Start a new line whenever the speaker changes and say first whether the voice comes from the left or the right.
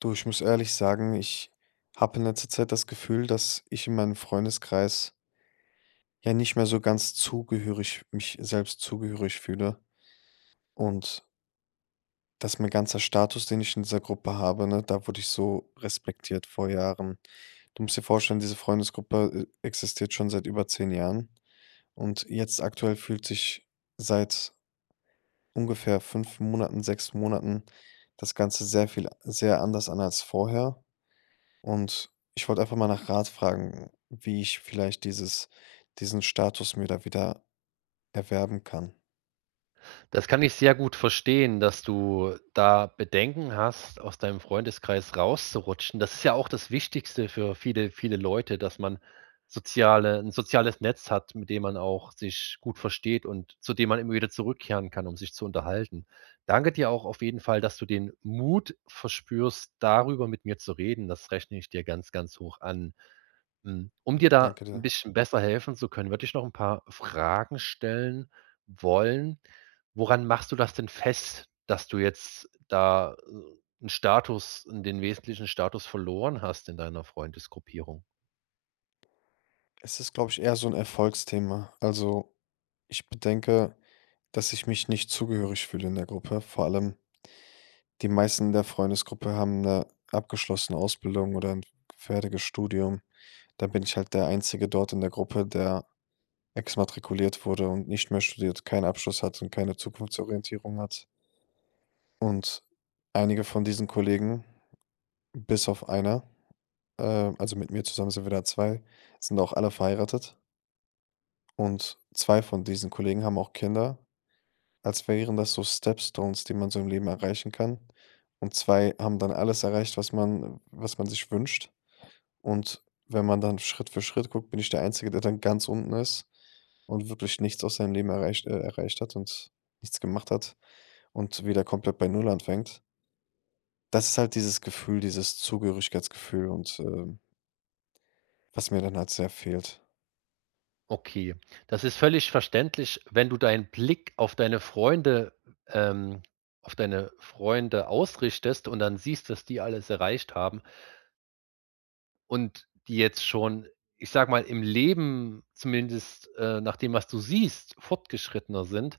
left: Du, ich muss ehrlich sagen, ich habe in letzter Zeit das Gefühl, dass ich in meinem Freundeskreis ja nicht mehr so ganz zugehörig, mich selbst zugehörig fühle. Und dass mein ganzer Status, den ich in dieser Gruppe habe, ne, da wurde ich so respektiert vor Jahren. Du musst dir vorstellen, diese Freundesgruppe existiert schon seit über 10 Jahren. Und jetzt aktuell fühlt sich seit ungefähr 5 Monaten, 6 Monaten das Ganze sehr anders an als vorher. Und ich wollte einfach mal nach Rat fragen, wie ich vielleicht dieses diesen Status mir da wieder erwerben kann.
right: Das kann ich sehr gut verstehen, dass du da Bedenken hast, aus deinem Freundeskreis rauszurutschen. Das ist ja auch das Wichtigste für viele, viele Leute, dass man soziale ein soziales Netz hat, mit dem man auch sich gut versteht und zu dem man immer wieder zurückkehren kann, um sich zu unterhalten. Danke dir auch auf jeden Fall, dass du den Mut verspürst, darüber mit mir zu reden. Das rechne ich dir ganz, ganz hoch an. Mhm. Um dir da
left: Danke
right: ein
left: dir.
right: bisschen besser helfen zu können, würde ich noch ein paar Fragen stellen wollen. Woran machst du das denn fest, dass du jetzt da, 'n Status den wesentlichen Status verloren hast in deiner Freundesgruppierung?
left: Es ist, glaube ich, eher so ein Erfolgsthema. Also, ich bedenke, dass ich mich nicht zugehörig fühle in der Gruppe. Vor allem die meisten in der Freundesgruppe haben eine abgeschlossene Ausbildung oder ein fertiges Studium. Da bin ich halt der Einzige dort in der Gruppe, der exmatrikuliert wurde und nicht mehr studiert, keinen Abschluss hat und keine Zukunftsorientierung hat. Und einige von diesen Kollegen, bis auf einer, äh, also mit mir zusammen sind wir da zwei, sind auch alle verheiratet und 2 von diesen Kollegen haben auch Kinder, als wären das so Stepstones, die man so im Leben erreichen kann. Und 2 haben dann alles erreicht, was man sich wünscht. Und wenn man dann Schritt für Schritt guckt, bin ich der Einzige, der dann ganz unten ist und wirklich nichts aus seinem Leben erreicht hat und nichts gemacht hat und wieder komplett bei Null anfängt. Das ist halt dieses Gefühl, dieses Zugehörigkeitsgefühl und was mir dann halt sehr fehlt.
right: Okay, das ist völlig verständlich, wenn du deinen Blick auf deine Freunde ähm, ausrichtest und dann siehst, dass die alles erreicht haben und die jetzt schon, ich sage mal, im Leben zumindest, nach dem, was du siehst, fortgeschrittener sind,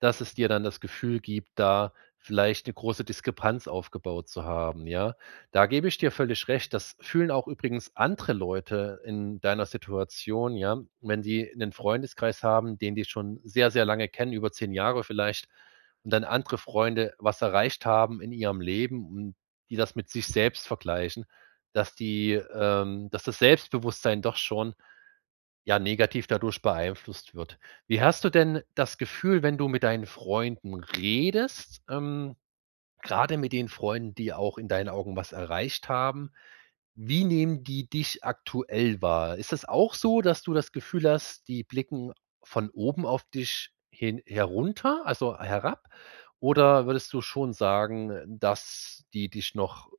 right: dass es dir dann das Gefühl gibt, da vielleicht 'ne große Diskrepanz aufgebaut zu haben, ja? Da gebe ich dir völlig recht. Das fühlen auch übrigens andere Leute in deiner Situation, ja, wenn die 'nen Freundeskreis haben, den die schon sehr, sehr lange kennen, über 10 Jahre vielleicht, und dann andere Freunde was erreicht haben in ihrem Leben und die das mit sich selbst vergleichen, dass das Selbstbewusstsein doch schon, ja, negativ dadurch beeinflusst wird. Wie hast du denn das Gefühl, wenn du mit deinen Freunden redest, grade mit den Freunden, die auch in deinen Augen was erreicht haben, wie nehmen die dich aktuell wahr? Ist es auch so, dass du das Gefühl hast, die blicken von oben auf dich hin herunter, also herab? Oder würdest du schon sagen, dass die dich noch,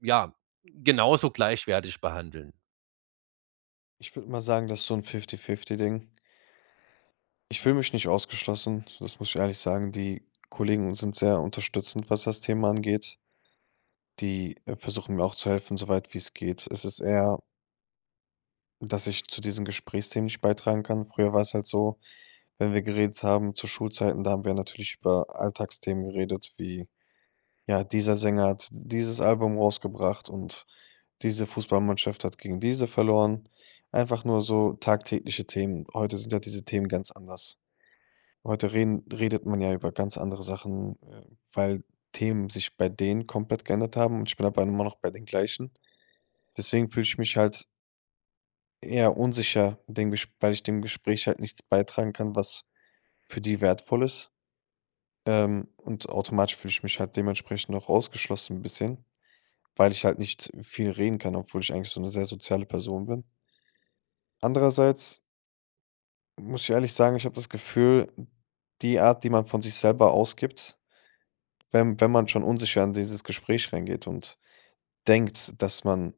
right: ja, genauso gleichwertig behandeln?
left: Ich würde mal sagen, das ist so ein Fifty-Fifty-Ding. Ich fühle mich nicht ausgeschlossen, das muss ich ehrlich sagen. Die Kollegen sind sehr unterstützend, was das Thema angeht. Die versuchen mir auch zu helfen, soweit wie es geht. Es ist eher, dass ich zu diesen Gesprächsthemen nicht beitragen kann. Früher war es halt so, wenn wir geredet haben zu Schulzeiten, da haben wir natürlich über Alltagsthemen geredet wie, ja, dieser Sänger hat dieses Album rausgebracht und diese Fußballmannschaft hat gegen diese verloren. Einfach nur so tagtägliche Themen. Heute sind ja diese Themen ganz anders. Heute redet man ja über ganz andere Sachen, weil Themen sich bei denen komplett geändert haben und ich bin aber immer noch bei den gleichen. Deswegen fühle ich mich halt eher unsicher, weil ich dem Gespräch halt nichts beitragen kann, was für die wertvoll ist. Und automatisch fühle ich mich halt dementsprechend auch ausgeschlossen ein bisschen, weil ich halt nicht viel reden kann, obwohl ich eigentlich so eine sehr soziale Person bin. Andererseits muss ich ehrlich sagen, ich habe das Gefühl, die Art, die man von sich selber ausgibt, wenn man schon unsicher in dieses Gespräch reingeht und denkt, dass man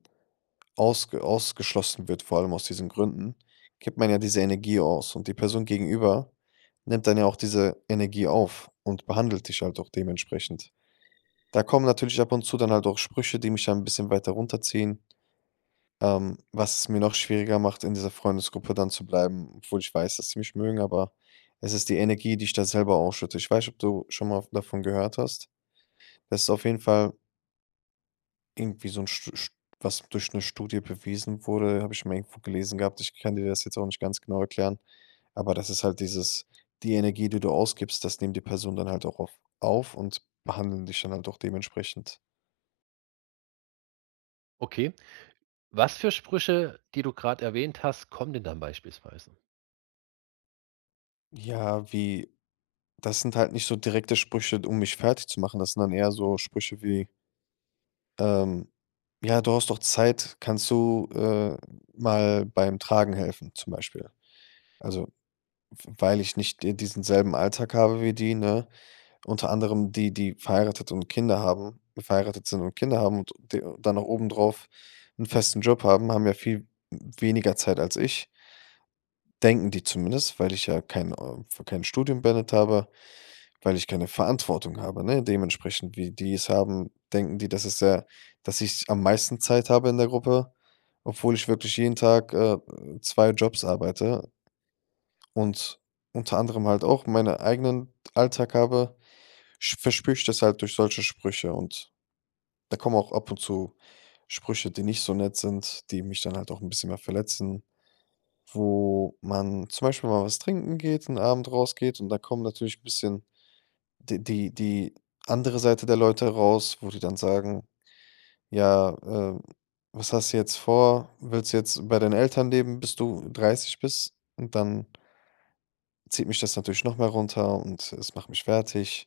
left: ausgeschlossen wird, vor allem aus diesen Gründen, gibt man ja diese Energie aus und die Person gegenüber nimmt dann ja auch diese Energie auf und behandelt dich halt auch dementsprechend. Da kommen natürlich ab und zu dann halt auch Sprüche, die mich dann ein bisschen weiter runterziehen. Was es mir noch schwieriger macht, in dieser Freundesgruppe dann zu bleiben, obwohl ich weiß, dass sie mich mögen, aber es ist die Energie, die ich da selber ausschütte. Ich weiß nicht, ob du schon mal davon gehört hast. Das ist auf jeden Fall irgendwie so ein, Stu Stu was durch eine Studie bewiesen wurde, habe ich mal irgendwo gelesen gehabt. Ich kann dir das jetzt auch nicht ganz genau erklären, aber das ist halt dieses, die Energie, die du ausgibst, das nimmt die Person dann halt auch auf und behandeln dich dann halt auch dementsprechend.
right: Okay. Was für Sprüche, die du gerade erwähnt hast, kommen denn dann beispielsweise?
left: Ja, wie, das sind halt nicht so direkte Sprüche, um mich fertig zu machen. Das sind dann eher so Sprüche wie, Ähm, ja, du hast doch Zeit, kannst du, mal beim Tragen helfen zum Beispiel. Also, w weil ich nicht diesen selben Alltag habe wie die, ne? Unter anderem die, die verheiratet sind und Kinder haben und d dann noch obendrauf einen festen Job haben, haben ja viel weniger Zeit als ich, denken die zumindest, weil ich ja kein Studium beendet habe. Weil ich keine Verantwortung habe, ne? Dementsprechend, wie die es haben, denken die, dass es ja dass ich am meisten Zeit habe in der Gruppe, obwohl ich wirklich jeden Tag, zwei Jobs arbeite und unter anderem halt auch meinen eigenen Alltag habe, sch verspüre ich das halt durch solche Sprüche, und da kommen auch ab und zu Sprüche, die nicht so nett sind, die mich dann halt auch ein bisschen mehr verletzen, wo man zum Beispiel mal was trinken geht, einen Abend rausgeht, und da kommen natürlich ein bisschen die andere Seite der Leute raus, wo die dann sagen: „Ja, was hast du jetzt vor? Willst du jetzt bei deinen Eltern leben, bis du 30 bist?“ Und dann zieht mich das natürlich noch mehr runter und es macht mich fertig.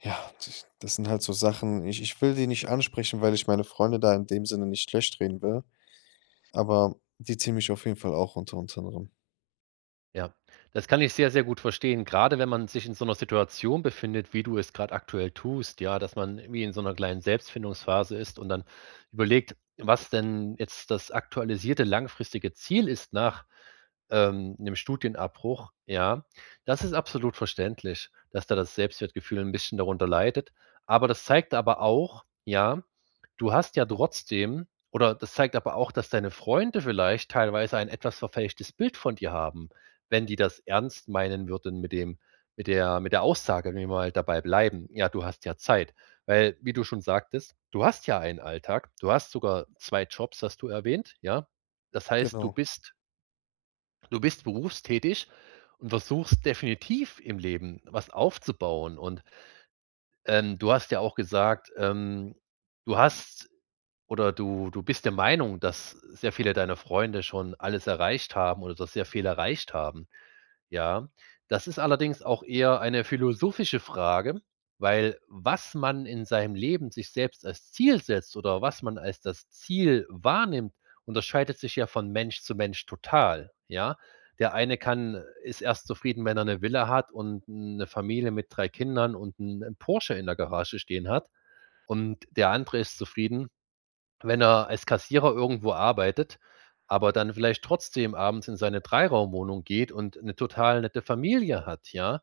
left: Ja, d das sind halt so Sachen. Ich will die nicht ansprechen, weil ich meine Freunde da in dem Sinne nicht schlecht reden will, aber die ziehen mich auf jeden Fall auch runter, unter anderem.
right: Ja, das kann ich sehr, sehr gut verstehen. Gerade wenn man sich in so einer Situation befindet, wie du es gerade aktuell tust, ja, dass man wie in so einer kleinen Selbstfindungsphase ist und dann überlegt, was denn jetzt das aktualisierte langfristige Ziel ist nach, 'nem Studienabbruch, ja. Das ist absolut verständlich, dass da das Selbstwertgefühl ein bisschen darunter leidet. Aber das zeigt aber auch, ja, du hast ja trotzdem, oder das zeigt aber auch, dass deine Freunde vielleicht teilweise ein etwas verfälschtes Bild von dir haben, wenn die das ernst meinen würden mit dem, mit der Aussage, wenn wir mal dabei bleiben: „Ja, du hast ja Zeit." Weil, wie du schon sagtest, du hast ja einen Alltag, du hast sogar 2 Jobs, hast du erwähnt, ja? Das heißt, du
left: Genau.
right: bist, du bist berufstätig und versuchst definitiv im Leben was aufzubauen. Und, du hast ja auch gesagt, du hast oder du du bist der Meinung, dass sehr viele deiner Freunde schon alles erreicht haben oder dass sehr viel erreicht haben. Ja, das ist allerdings auch eher eine philosophische Frage, weil was man in seinem Leben sich selbst als Ziel setzt oder was man als das Ziel wahrnimmt, unterscheidet sich ja von Mensch zu Mensch total, ja? Der eine kann ist erst zufrieden, wenn er eine Villa hat und eine Familie mit 3 Kindern und einen Porsche in der Garage stehen hat, und der andere ist zufrieden, wenn er als Kassierer irgendwo arbeitet, aber dann vielleicht trotzdem abends in seine Dreiraumwohnung geht und 'ne total nette Familie hat, ja?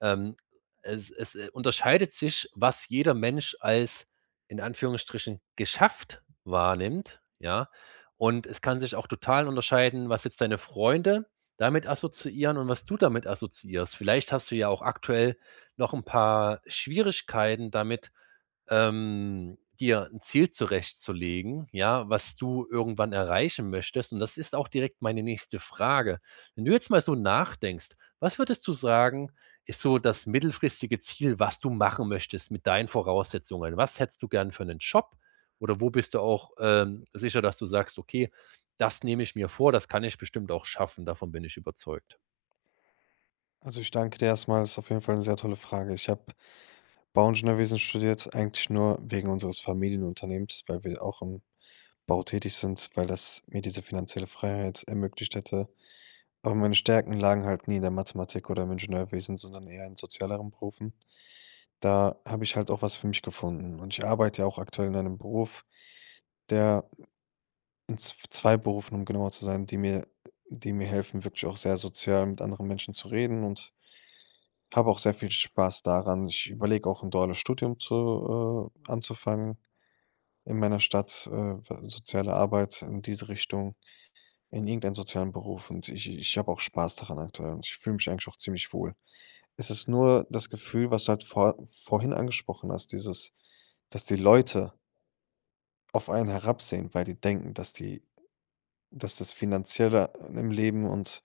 right: Ähm, es unterscheidet sich, was jeder Mensch als, in Anführungsstrichen, „geschafft" wahrnimmt, ja? Und es kann sich auch total unterscheiden, was jetzt deine Freunde damit assoziieren und was du damit assoziierst. Vielleicht hast du ja auch aktuell noch 'n paar Schwierigkeiten damit, dir ein Ziel zurechtzulegen, ja, was du irgendwann erreichen möchtest. Und das ist auch direkt meine nächste Frage. Wenn du jetzt mal so nachdenkst, was würdest du sagen, ist so das mittelfristige Ziel, was du machen möchtest mit deinen Voraussetzungen? Was hättest du gern für einen Job? Oder wo bist du auch, sicher, dass du sagst: „Okay, das nehme ich mir vor, das kann ich bestimmt auch schaffen, davon bin ich überzeugt?"
left: Also, ich danke dir erst mal. Ist auf jeden Fall eine sehr tolle Frage. Ich habe Bauingenieurwesen studiert, eigentlich nur wegen unseres Familienunternehmens, weil wir auch im Bau tätig sind, weil das mir diese finanzielle Freiheit ermöglicht hätte. Aber meine Stärken lagen halt nie in der Mathematik oder im Ingenieurwesen, sondern eher in sozialeren Berufen. Da habe ich halt auch was für mich gefunden. Und ich arbeite ja auch aktuell in einem Beruf, der, in z zwei Berufen, um genauer zu sein, die mir helfen, wirklich auch sehr sozial mit anderen Menschen zu reden, und habe auch sehr viel Spaß daran. Ich überlege auch ein duales Studium zu anzufangen. In meiner Stadt, soziale Arbeit in diese Richtung, in irgendeinen sozialen Beruf. Und ich habe auch Spaß daran aktuell, und ich fühle mich eigentlich auch ziemlich wohl. Es ist nur das Gefühl, was du halt vorhin angesprochen hast, dieses, dass die Leute auf einen herabsehen, weil die denken, dass das Finanzielle im Leben und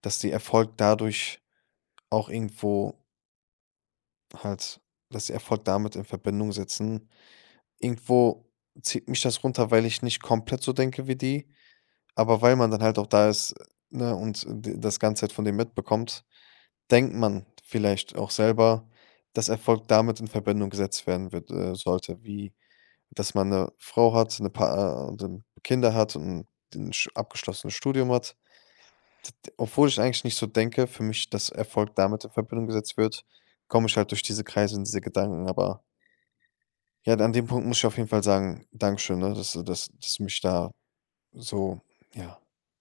left: dass die Erfolg dadurch auch irgendwo halt, dass sie Erfolg damit in Verbindung setzen. Irgendwo zieht mich das runter, weil ich nicht komplett so denke wie die, aber weil man dann halt auch da ist, ne, und d das Ganze halt von dem mitbekommt, denkt man vielleicht auch selber, dass Erfolg damit in Verbindung gesetzt werden wird sollte, wie dass man eine Frau hat, eine Pa und dann Kinder hat und ein sch abgeschlossenes Studium hat. D d Obwohl ich eigentlich nicht so denke für mich, dass Erfolg damit in Verbindung gesetzt wird, komme ich halt durch diese Kreise und diese Gedanken. Aber ja, an dem Punkt muss ich auf jeden Fall sagen, Dankeschön, ne, dass du mich da so, ja,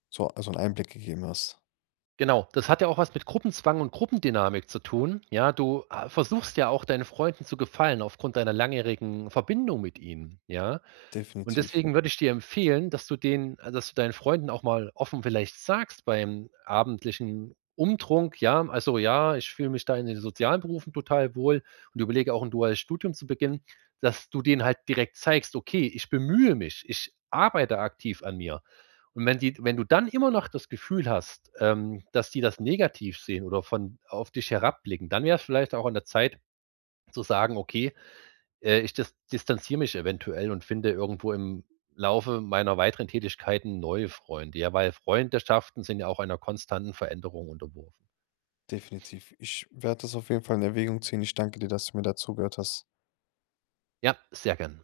left: so 'n Einblick gegeben hast.
right: Genau, das hat ja auch was mit Gruppenzwang und Gruppendynamik zu tun. Ja, du, versuchst ja auch deinen Freunden zu gefallen aufgrund deiner langjährigen Verbindung mit ihnen, ja? Und
left: Definitiv,
right: deswegen würde ich dir empfehlen, dass du deinen Freunden auch mal offen vielleicht sagst beim abendlichen Umtrunk, ja: „Also, ja, ich fühle mich da in den sozialen Berufen total wohl und überlege auch ein duales Studium zu beginnen", dass du denen halt direkt zeigst: „Okay, ich bemühe mich, ich arbeite aktiv an mir." Und wenn du dann immer noch das Gefühl hast, dass die das negativ sehen oder von auf dich herabblicken, dann wäre es vielleicht auch an der Zeit zu sagen: „Okay, ich distanziere mich eventuell und finde irgendwo im Laufe meiner weiteren Tätigkeiten neue Freunde." Ja, weil Freundschaften sind ja auch einer konstanten Veränderung unterworfen.
left: definitiv. Ich werde das auf jeden Fall in Erwägung ziehen. Ich danke dir, dass du mir da zugehört hast.
right: Ja, sehr gern.